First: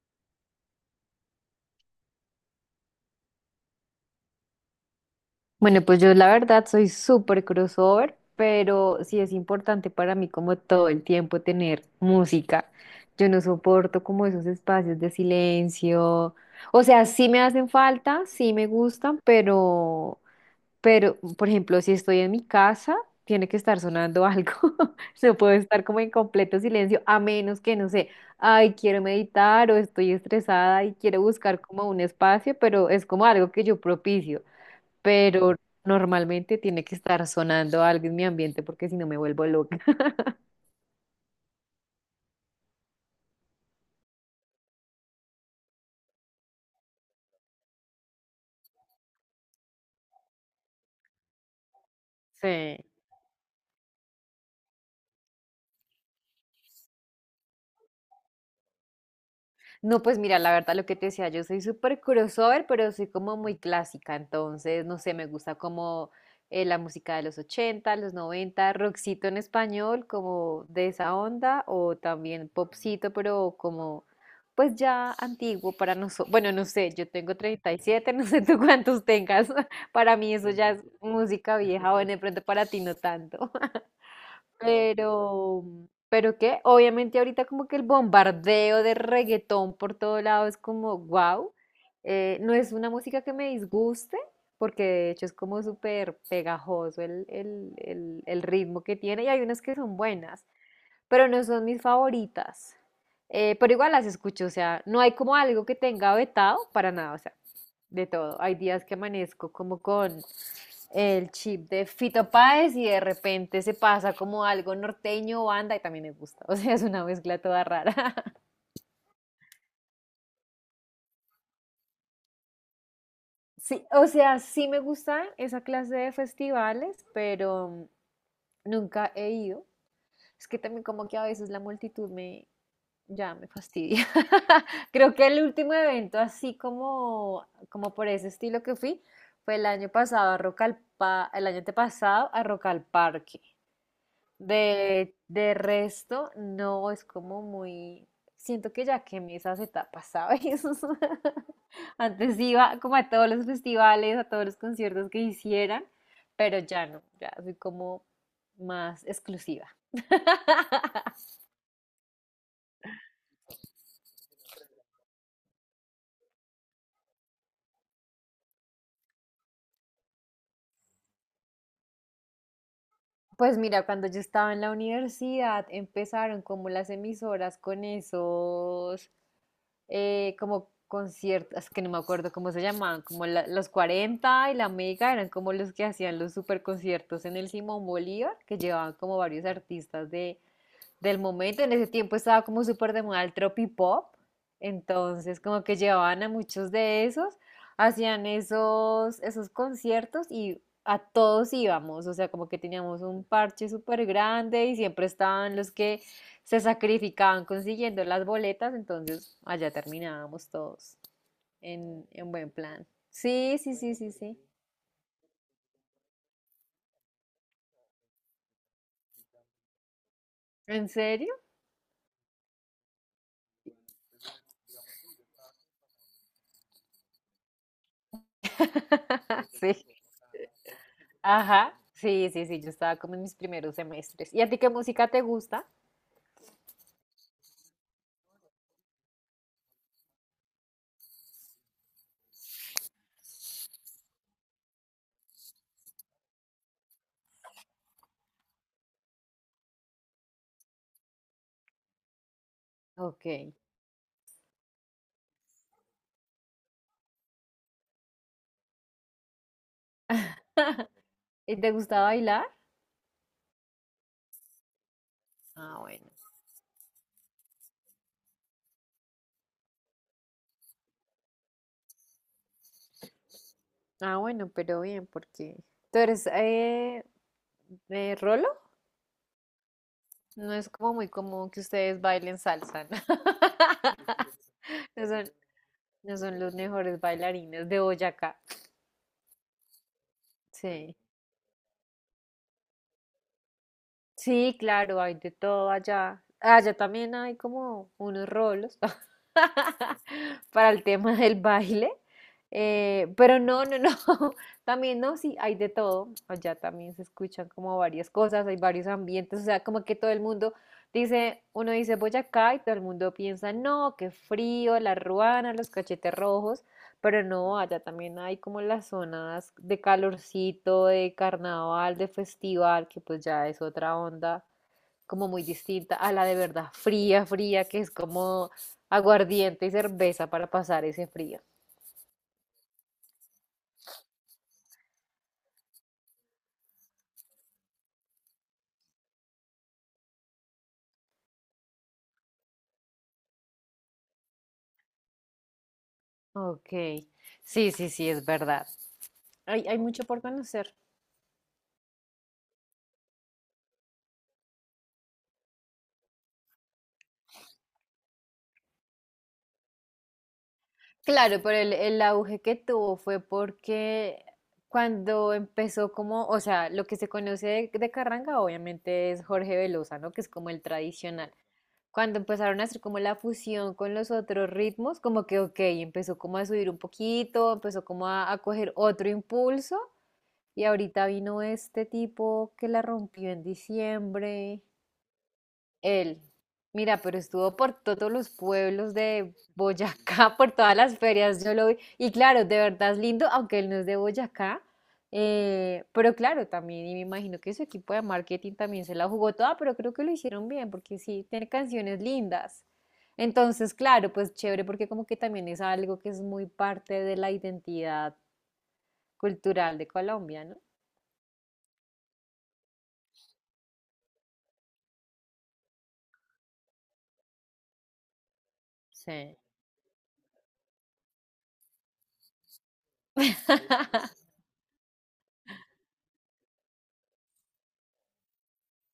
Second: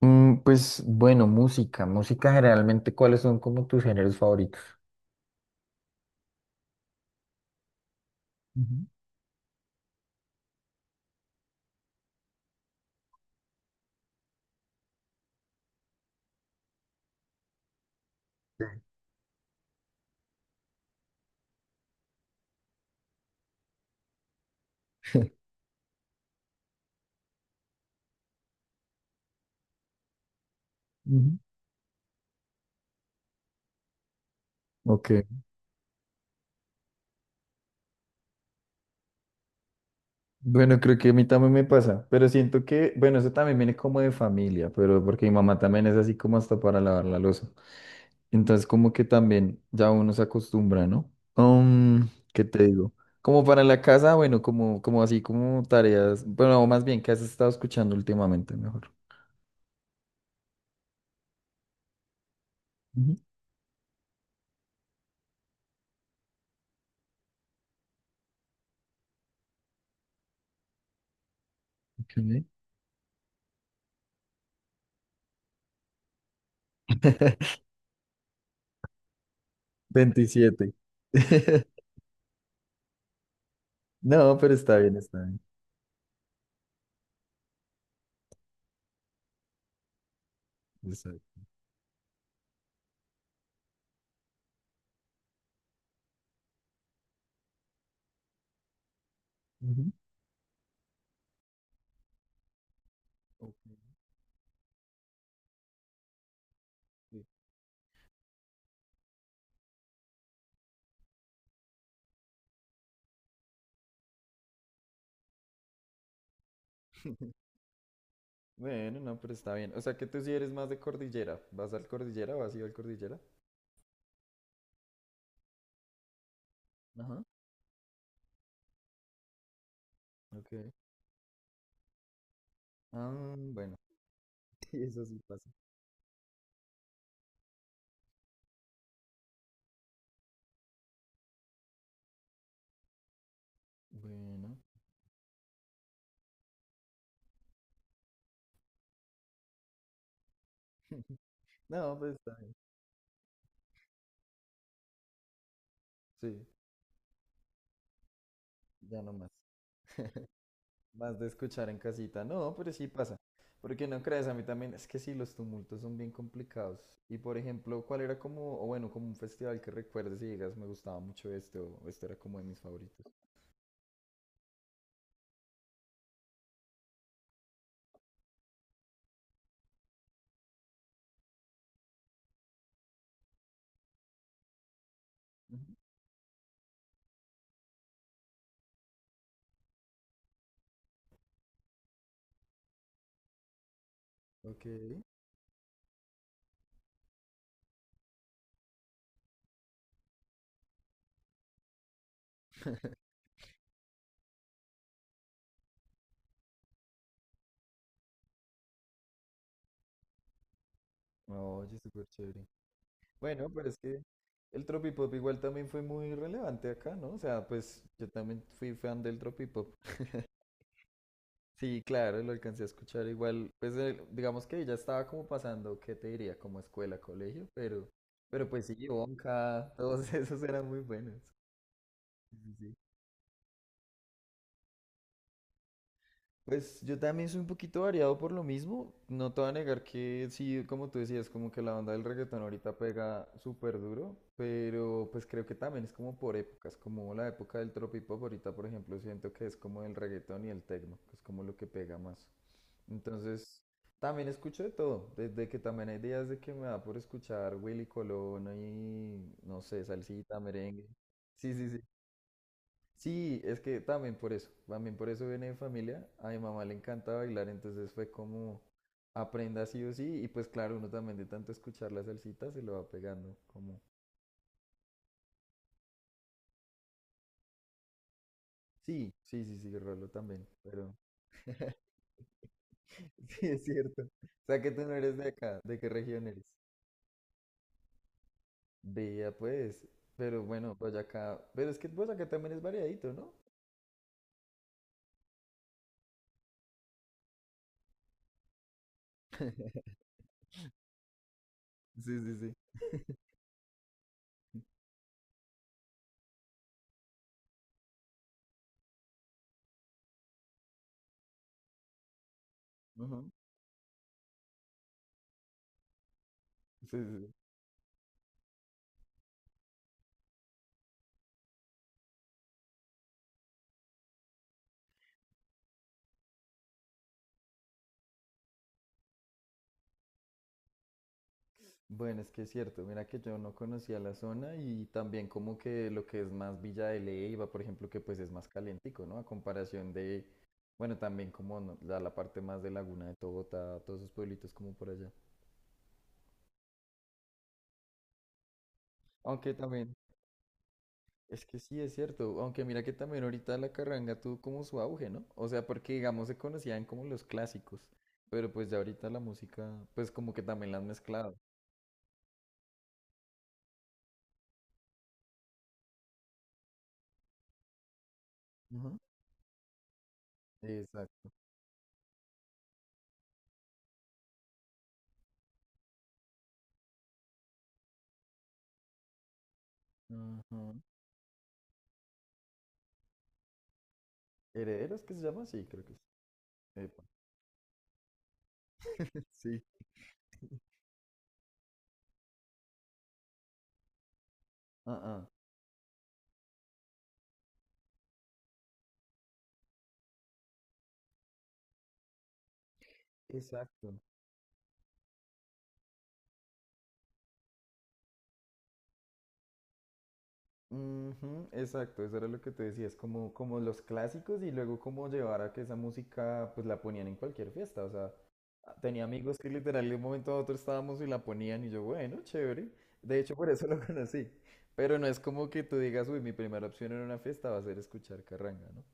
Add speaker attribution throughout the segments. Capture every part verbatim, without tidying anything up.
Speaker 1: Mm, pues bueno, música, música generalmente, ¿cuáles son como tus géneros favoritos?
Speaker 2: Bueno, pues yo la verdad soy súper crossover,
Speaker 1: Ujú,
Speaker 2: pero sí es importante para mí como todo el tiempo tener música. Yo no soporto como esos espacios de silencio. O sea, sí me hacen falta, sí me gustan, pero, pero, por ejemplo, si estoy en mi casa, tiene que estar sonando algo. No puedo estar como en completo silencio, a menos que, no sé, ay, quiero meditar o estoy estresada y quiero
Speaker 1: ujú.
Speaker 2: buscar como un espacio, pero es como algo que yo propicio
Speaker 1: Ok,
Speaker 2: pero normalmente tiene que estar sonando algo en mi ambiente porque si no me vuelvo loca.
Speaker 1: bueno, creo que a mí también me pasa, pero siento que, bueno, eso también viene como de familia, pero porque mi mamá también es así como hasta para lavar la loza. Entonces, como que también ya uno se acostumbra, ¿no? Um, ¿qué te
Speaker 2: Sí.
Speaker 1: digo? Como para la casa, bueno, como, como así como tareas, bueno, o más bien, ¿qué has estado escuchando últimamente mejor?
Speaker 2: No, pues mira, la verdad lo que te decía, yo soy súper crossover, pero soy
Speaker 1: Ujú,
Speaker 2: como muy clásica, entonces, no sé, me gusta como eh, la música de los ochenta, los noventa, rockcito en español, como de esa onda, o
Speaker 1: ok.
Speaker 2: también popcito, pero como, pues ya antiguo para nosotros. Bueno, no sé, yo tengo treinta y siete no sé tú cuántos tengas, para mí eso ya
Speaker 1: veintisiete.
Speaker 2: es música vieja, o de pronto para ti no tanto.
Speaker 1: No, pero está bien, está bien.
Speaker 2: Pero, pero qué, obviamente ahorita como que el bombardeo de reggaetón por todo lado es como
Speaker 1: Está bien.
Speaker 2: wow. No es una música que me disguste, porque de hecho es como súper pegajoso el, el- el- el ritmo que tiene y hay unas que
Speaker 1: Ujú.
Speaker 2: son buenas, pero no son mis favoritas.
Speaker 1: Ok,
Speaker 2: Eh, pero igual las escucho, o sea, no hay como algo que tenga vetado para nada, o
Speaker 1: sí.
Speaker 2: sea, de todo. Hay días que amanezco como con el chip de Fito Páez y de repente se pasa como algo norteño o banda y también me gusta, o sea, es una mezcla toda rara.
Speaker 1: Bueno, no, pero está bien. O sea que tú sí eres más de cordillera. ¿Vas al cordillera o has ido al cordillera?
Speaker 2: Sí, o sea, sí me gusta esa clase de festivales,
Speaker 1: Ajá,
Speaker 2: pero nunca he ido. Es
Speaker 1: ok.
Speaker 2: que también como que a veces la multitud me,
Speaker 1: Ah,
Speaker 2: ya me
Speaker 1: bueno,
Speaker 2: fastidia.
Speaker 1: sí, eso
Speaker 2: Creo
Speaker 1: sí
Speaker 2: que el
Speaker 1: pasa.
Speaker 2: último evento así como, como por ese estilo que fui fue el año pasado a Rock al Pa- el año antepasado a Rock al Parque.
Speaker 1: Bueno.
Speaker 2: De, de resto, no es como muy, siento que ya quemé esas etapas, ¿sabes?
Speaker 1: No, pues está
Speaker 2: Antes
Speaker 1: bien.
Speaker 2: iba como a todos los festivales, a todos los conciertos que hicieran,
Speaker 1: Sí,
Speaker 2: pero ya no, ya soy como
Speaker 1: ya
Speaker 2: más
Speaker 1: no más.
Speaker 2: exclusiva.
Speaker 1: Más de escuchar en casita. No, pero sí pasa. Porque no crees, a mí también. Es que sí, los tumultos son bien complicados. Y por ejemplo, ¿cuál era como, o bueno, como un festival que recuerdes y digas, me gustaba mucho este, o este era como de mis favoritos?
Speaker 2: Pues mira, cuando yo estaba en la universidad empezaron como las emisoras con esos, eh, como conciertos, es que no me acuerdo cómo se llamaban, como la- los Cuarenta y la Mega, eran como los
Speaker 1: Ujú.
Speaker 2: que hacían los super conciertos en el Simón Bolívar, que llevaban como varios artistas de, del momento. En ese tiempo estaba como súper de moda el tropipop,
Speaker 1: Ok.
Speaker 2: entonces como que llevaban a muchos de esos, hacían esos, esos conciertos y a todos íbamos, o sea, como que teníamos un parche súper grande y siempre estaban los que se sacrificaban consiguiendo las boletas, entonces allá terminábamos todos
Speaker 1: Oye,
Speaker 2: en,
Speaker 1: súper
Speaker 2: en
Speaker 1: chévere.
Speaker 2: buen plan.
Speaker 1: Bueno,
Speaker 2: Sí,
Speaker 1: pero
Speaker 2: sí,
Speaker 1: es
Speaker 2: sí,
Speaker 1: que
Speaker 2: sí, sí.
Speaker 1: el tropipop igual también fue muy relevante acá, ¿no? O sea, pues yo también fui fan del tropipop.
Speaker 2: ¿En serio?
Speaker 1: Sí, claro, lo alcancé a escuchar igual. Pues el- digamos que ya estaba como pasando, ¿qué te diría? Como escuela, colegio, pero, pero pues sí, Bonka,
Speaker 2: Sí.
Speaker 1: todos esos eran muy buenos.
Speaker 2: Ajá. Sí,
Speaker 1: Sí,
Speaker 2: sí,
Speaker 1: sí,
Speaker 2: sí, yo
Speaker 1: sí.
Speaker 2: estaba como en mis primeros semestres. ¿Y a ti qué música te gusta?
Speaker 1: Pues yo también soy un poquito variado por lo mismo. No te voy a negar que sí, como tú decías, como que la onda del reggaetón ahorita pega súper duro, pero pues creo que también es como por épocas, como la época del tropipop ahorita, por ejemplo, siento que es como el reggaetón y el tecno, que es como lo que pega más.
Speaker 2: Ok.
Speaker 1: Entonces, también escucho de todo, desde que también hay días de que me da por escuchar Willy Colón y, no sé, salsita, merengue. Sí,
Speaker 2: ¿Y
Speaker 1: sí,
Speaker 2: te
Speaker 1: sí.
Speaker 2: gusta bailar?
Speaker 1: Sí, es que también por eso, también por eso viene de
Speaker 2: Ah,
Speaker 1: familia.
Speaker 2: bueno.
Speaker 1: A mi mamá le encanta bailar, entonces fue como aprenda sí o sí. Y pues claro, uno también de tanto escuchar la salsita se lo va pegando, como
Speaker 2: Ah, bueno, pero bien, porque tú eres eh, eh, Rolo.
Speaker 1: sí, sí, sí, sí, Rolo también,
Speaker 2: No es como
Speaker 1: pero
Speaker 2: muy común que ustedes bailen salsa, ¿no?
Speaker 1: sí, es cierto. O sea que tú no
Speaker 2: No
Speaker 1: eres de
Speaker 2: son,
Speaker 1: acá, ¿de qué
Speaker 2: no
Speaker 1: región
Speaker 2: son
Speaker 1: eres?
Speaker 2: los mejores bailarines de Boyacá.
Speaker 1: Vea pues, pero bueno,
Speaker 2: Sí.
Speaker 1: Boyacá, pero es que Boyacá también es variadito, ¿no?
Speaker 2: Sí, claro, hay de todo allá. Ah, allá también hay como unos rolos para el tema del baile.
Speaker 1: Sí, sí, sí.
Speaker 2: eh, pero no, no, no. También no, sí, hay de todo. Allá también se escuchan como varias cosas, hay varios ambientes. O sea, como que todo el mundo dice, uno dice Boyacá y todo el mundo
Speaker 1: Ujú.
Speaker 2: piensa, no, qué frío, la ruana, los cachetes rojos.
Speaker 1: Sí, sí,
Speaker 2: Pero
Speaker 1: sí.
Speaker 2: no, allá también hay como las zonas de calorcito, de carnaval, de festival, que pues ya es otra onda, como muy distinta a la de verdad fría, fría, que es como aguardiente y cerveza para pasar ese frío.
Speaker 1: Bueno, es que es cierto, mira que yo no conocía la zona y también como que lo que es más Villa de Leyva, por ejemplo, que pues es más calientico, ¿no? A comparación de, bueno, también como no- la, la parte más de Laguna de Togota, todos esos pueblitos como por allá.
Speaker 2: Ok, sí, sí, sí, es verdad.
Speaker 1: Aunque
Speaker 2: Hay, hay
Speaker 1: también,
Speaker 2: mucho por conocer.
Speaker 1: es que sí es cierto, aunque mira que también ahorita la carranga tuvo como su auge, ¿no? O sea, porque digamos se conocían como los clásicos, pero pues ya ahorita la música, pues como que también la han mezclado.
Speaker 2: Claro, pero el, el auge que tuvo fue porque cuando empezó como, o sea, lo que se conoce de, de Carranga
Speaker 1: Ujú.
Speaker 2: obviamente es Jorge Velosa, ¿no? Que es como el
Speaker 1: Exacto.
Speaker 2: tradicional. Cuando empezaron a hacer como la fusión con los otros ritmos, como que, ok, empezó como a subir un poquito, empezó como a, a coger otro impulso y
Speaker 1: Ujú.
Speaker 2: ahorita vino este tipo que la rompió en diciembre.
Speaker 1: Herederos que se llama, sí, creo que sí.
Speaker 2: Él, mira,
Speaker 1: Epa.
Speaker 2: pero estuvo por todos los pueblos de
Speaker 1: Sí.
Speaker 2: Boyacá, por todas las ferias, yo lo vi. Y claro, de verdad es lindo, aunque él no es de Boyacá.
Speaker 1: Ah, ah.
Speaker 2: eh, pero claro, también, y me imagino que su equipo de marketing también se la jugó toda, pero creo que lo hicieron bien, porque sí, tiene canciones lindas. Entonces,
Speaker 1: Exacto.
Speaker 2: claro, pues chévere, porque como que también es algo que es muy parte de la identidad cultural de Colombia, ¿no?
Speaker 1: Ujú, exacto, eso era lo que te decía, es como, como, los clásicos y luego como llevar a que esa música pues la ponían en cualquier fiesta, o sea, ah, tenía amigos
Speaker 2: Sí.
Speaker 1: que literal de un momento a otro estábamos y la ponían y yo, bueno, chévere, de hecho por eso lo conocí, pero no es como que tú digas, uy, mi primera opción en una fiesta va a ser escuchar carranga, ¿no?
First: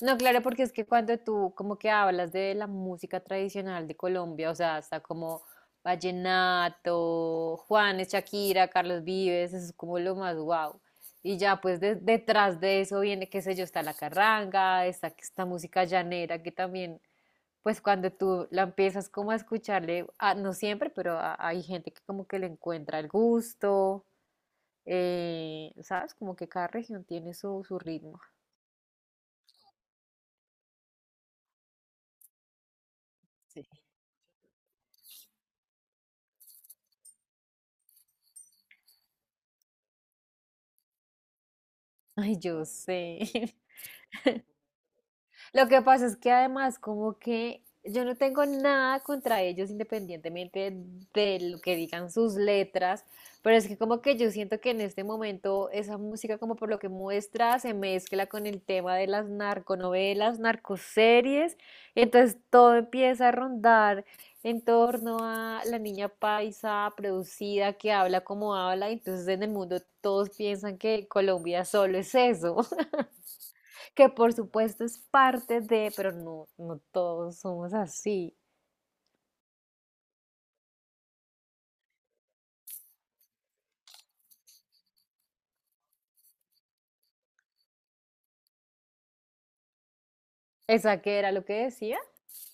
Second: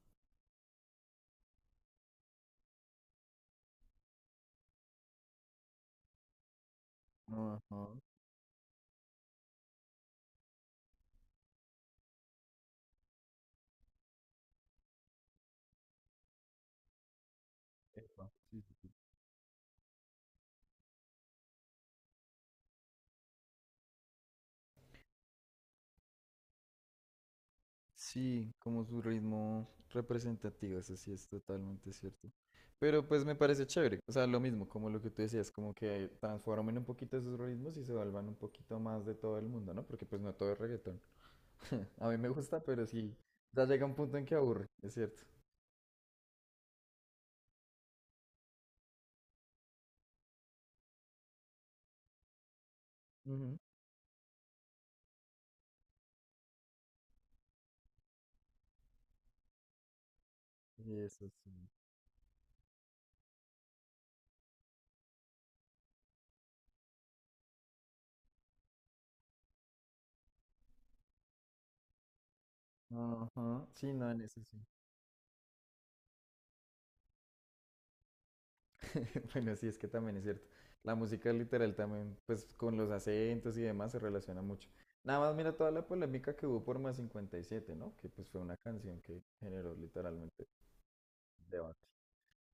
Speaker 2: No, claro, porque es que cuando tú como que hablas de la música tradicional de Colombia, o sea, hasta como vallenato,
Speaker 1: Ajá.
Speaker 2: Juanes, Shakira, Carlos Vives, eso es como lo más guau. Y ya pues de- detrás de eso viene, qué sé yo, está la carranga, está esta música llanera que también, pues cuando
Speaker 1: Epa.
Speaker 2: tú
Speaker 1: Sí,
Speaker 2: la
Speaker 1: sí.
Speaker 2: empiezas como a escucharle, ah, no siempre, pero a- hay gente que como que le encuentra el gusto, eh, ¿sabes? Como que cada región tiene su, su ritmo.
Speaker 1: Sí, como su ritmo representativo, eso sí es totalmente cierto. Pero pues me
Speaker 2: Sí.
Speaker 1: parece chévere, o sea, lo mismo, como lo que tú decías, como que transformen un poquito esos ritmos y se vuelvan un poquito más de todo el mundo, ¿no? Porque pues no todo es reggaetón. A mí me
Speaker 2: Ay,
Speaker 1: gusta,
Speaker 2: yo
Speaker 1: pero sí,
Speaker 2: sé.
Speaker 1: ya llega un punto en que aburre, es cierto.
Speaker 2: Lo que pasa es que además como que yo no tengo nada contra ellos independientemente de lo que digan sus letras, pero
Speaker 1: Ujú.
Speaker 2: es que como que yo siento que en este momento esa música como por lo que muestra se mezcla con el tema de las narconovelas,
Speaker 1: Y eso
Speaker 2: narcoseries,
Speaker 1: sí.
Speaker 2: y entonces todo empieza a rondar en torno a la niña paisa producida que habla como habla, y entonces en el mundo todos piensan que Colombia solo es eso
Speaker 1: Ajá, sí,
Speaker 2: que
Speaker 1: no, en
Speaker 2: por
Speaker 1: eso sí.
Speaker 2: supuesto es parte de, pero no, no todos somos así.
Speaker 1: Bueno, sí, es que también es cierto. La música literal también, pues con los acentos y demás se relaciona mucho. Nada más mira toda la polémica que hubo por Más cincuenta y siete, ¿no? Que pues fue una canción que generó literalmente
Speaker 2: ¿Esa qué era lo que
Speaker 1: debate.
Speaker 2: decía?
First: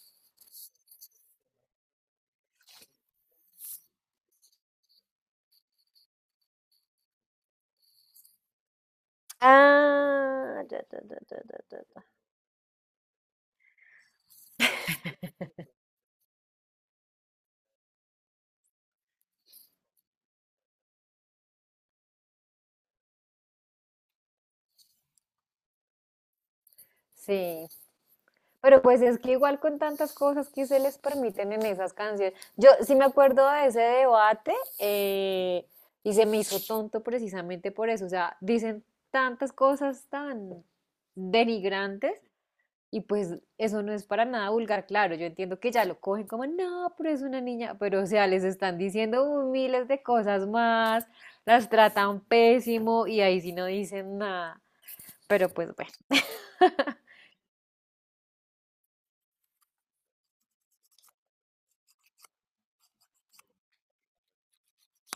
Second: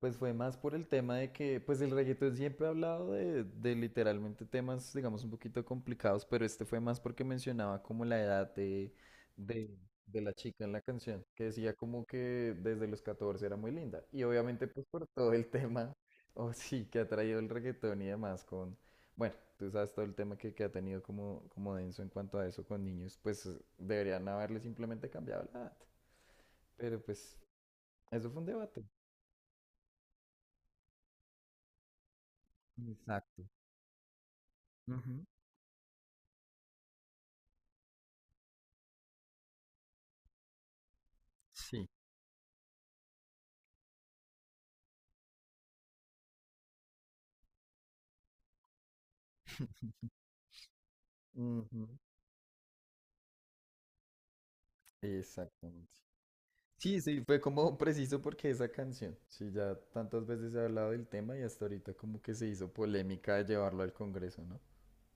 Speaker 1: Pues fue más por el tema de que, pues el reggaetón siempre ha hablado de, de literalmente temas, digamos, un poquito complicados, pero este fue más porque mencionaba como la edad de, de, de la
Speaker 2: Ah,
Speaker 1: chica en
Speaker 2: ya,
Speaker 1: la
Speaker 2: ya, ya,
Speaker 1: canción,
Speaker 2: ya,
Speaker 1: que
Speaker 2: ya,
Speaker 1: decía
Speaker 2: ya, ya.
Speaker 1: como que desde los catorce era muy linda. Y obviamente pues por todo el tema, o sí, que ha traído el reggaetón y demás con, bueno, tú sabes todo el tema que, que ha tenido como, como denso en cuanto a eso con niños, pues deberían haberle simplemente cambiado la edad. Pero pues
Speaker 2: Sí,
Speaker 1: eso fue un
Speaker 2: pero
Speaker 1: debate.
Speaker 2: pues es que igual con tantas cosas que se les permiten en esas canciones. Yo sí me
Speaker 1: Exacto.
Speaker 2: acuerdo de ese debate
Speaker 1: Ujú.
Speaker 2: eh, y se me hizo tonto precisamente por eso. O sea, dicen tantas cosas tan
Speaker 1: Sí.
Speaker 2: denigrantes. Y pues eso no es para nada vulgar, claro, yo entiendo que ya lo cogen como, no, pero es una niña, pero o sea, les están diciendo uh, miles de cosas más, las
Speaker 1: Ujú,
Speaker 2: tratan pésimo y ahí sí no dicen nada. Pero pues
Speaker 1: exactamente.
Speaker 2: bueno,
Speaker 1: Sí, sí, fue como preciso porque esa canción, sí, ya tantas veces se ha hablado del tema y hasta ahorita como que se hizo polémica de llevarlo al Congreso, ¿no?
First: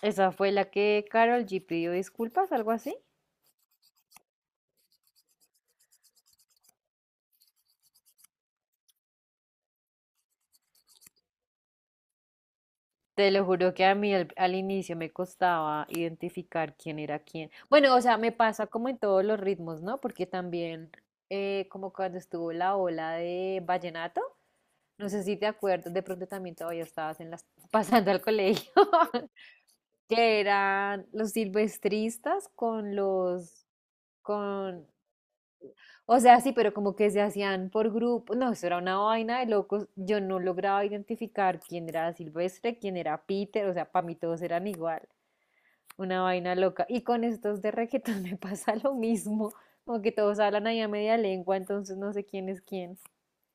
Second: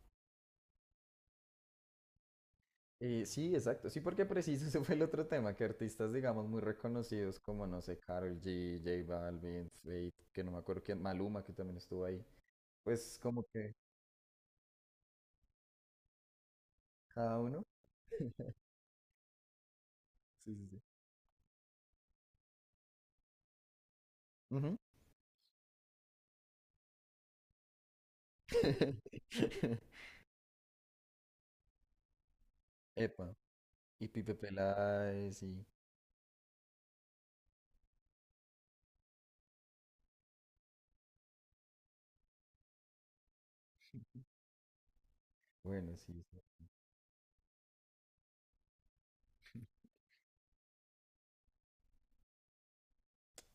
Speaker 2: esa fue la que Carol G pidió disculpas, algo así.
Speaker 1: Eh, sí, exacto, sí, porque preciso ese fue el otro tema, que artistas, digamos, muy reconocidos como, no sé, Karol G, J Balvin, Fate, que no me acuerdo quién, Maluma, que también estuvo ahí, pues
Speaker 2: Te
Speaker 1: como
Speaker 2: lo juro
Speaker 1: que
Speaker 2: que a mí al, al inicio me costaba identificar quién era
Speaker 1: cada
Speaker 2: quién.
Speaker 1: uno.
Speaker 2: Bueno, o sea, me pasa como en todos los ritmos, ¿no? Porque
Speaker 1: Sí, sí, sí.
Speaker 2: también, eh, como cuando estuvo la ola de vallenato.
Speaker 1: Ujú.
Speaker 2: No sé si te acuerdas, de pronto también todavía estabas en las, pasando al colegio, que eran los silvestristas con
Speaker 1: Epa,
Speaker 2: los,
Speaker 1: y Pipe
Speaker 2: con,
Speaker 1: Peláez, y
Speaker 2: o sea, sí, pero como que se hacían por grupo, no, eso era una vaina de locos, yo no lograba identificar quién era Silvestre, quién era Peter, o sea, para mí todos eran igual,
Speaker 1: bueno,
Speaker 2: una
Speaker 1: sí. Sí.
Speaker 2: vaina loca. Y con estos de reggaetón me pasa lo mismo, como que todos hablan ahí a media lengua, entonces no sé quién es quién.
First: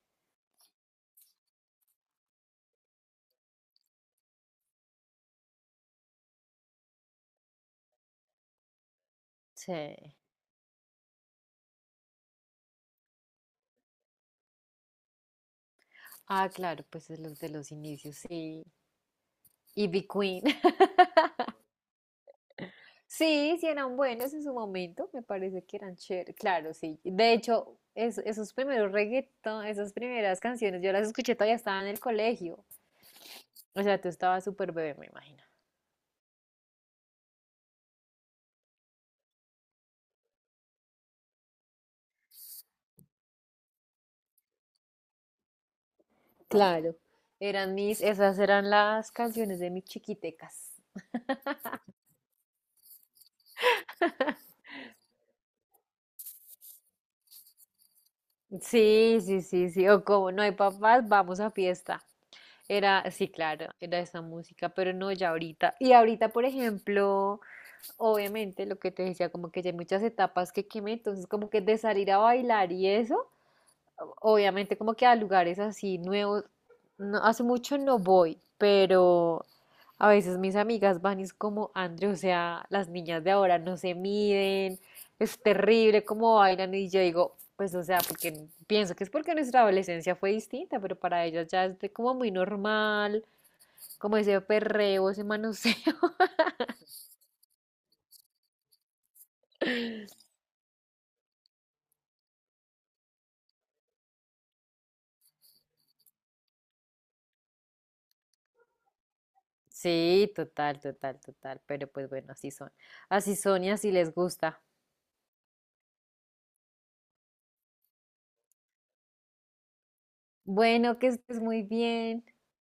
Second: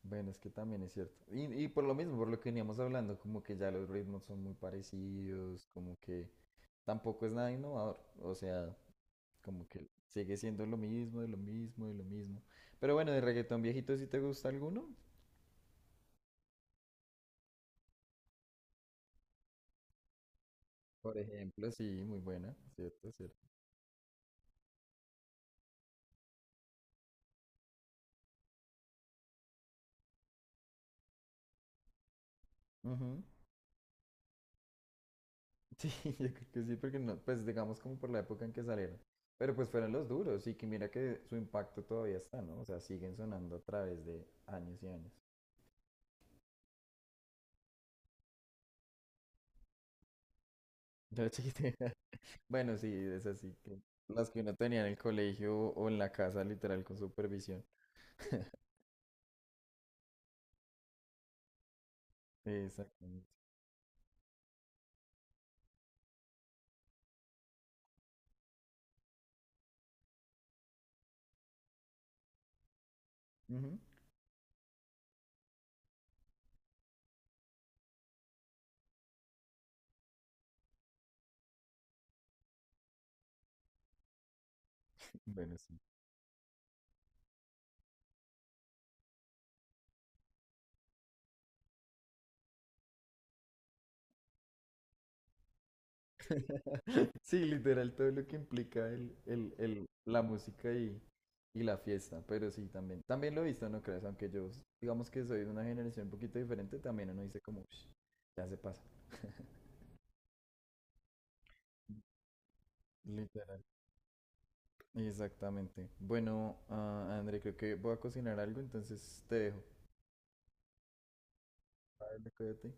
Speaker 1: Bueno, es que también es cierto. Y, y por lo mismo, por lo que veníamos hablando, como que ya los ritmos son muy parecidos, como que tampoco es nada innovador. O sea, como
Speaker 2: Sí.
Speaker 1: que sigue siendo lo mismo, de lo mismo, de lo mismo. Pero bueno, de reggaetón viejito, ¿si te gusta alguno?
Speaker 2: Ah, claro, pues es los de los inicios, sí. Y Big Queen.
Speaker 1: Por ejemplo, sí, muy buena, cierto, cierto.
Speaker 2: Sí, sí eran buenos en su momento, me parece que eran chéveres. Claro, sí. De hecho, es- esos primeros reggaetón, esas primeras canciones, yo las escuché todavía estaba en el colegio.
Speaker 1: Ujú.
Speaker 2: O sea, tú estabas súper bebé, me imagino.
Speaker 1: Sí, yo creo que sí, porque no, pues digamos como por la época en que salieron. Pero pues fueron los duros y que mira que su impacto todavía está, ¿no? O sea, siguen sonando a través de años y años.
Speaker 2: Claro. Eran mis, esas eran las canciones de mis chiquitecas.
Speaker 1: Yo chiquito. Bueno, sí, es así, que las que uno tenía en el colegio o en la casa, literal, con supervisión.
Speaker 2: Sí, sí, sí, sí. O como no hay papás, vamos a fiesta. Era,
Speaker 1: Exactamente.
Speaker 2: sí, claro, era esa música, pero no ya ahorita. Y ahorita, por ejemplo, obviamente, lo que te decía, como que ya hay muchas etapas que quemé, entonces como que de salir a bailar y eso,
Speaker 1: Ujú.
Speaker 2: obviamente como que a lugares así nuevos, no, hace mucho no voy, pero a veces mis amigas van y es como, Andrew, o sea, las niñas de ahora no se miden, es
Speaker 1: Bueno, sí.
Speaker 2: terrible cómo bailan y yo digo, pues o sea, porque pienso que es porque nuestra adolescencia fue distinta, pero para ellas ya es de como muy normal, como ese perreo, ese manoseo.
Speaker 1: Sí, literal, todo lo que implica el, el, el, la música y, y la fiesta, pero sí, también. También lo he visto, no creas, aunque yo, digamos que soy de una generación un poquito diferente, también uno dice como, "Ush, ya se pasa."
Speaker 2: Sí, total, total, total. Pero pues bueno, así son. Así
Speaker 1: Literal.
Speaker 2: son y así les gusta.
Speaker 1: Exactamente. Bueno, ah, André, creo que voy a cocinar algo, entonces te dejo.
Speaker 2: Bueno, que estés muy bien.
Speaker 1: Vale, cuídate.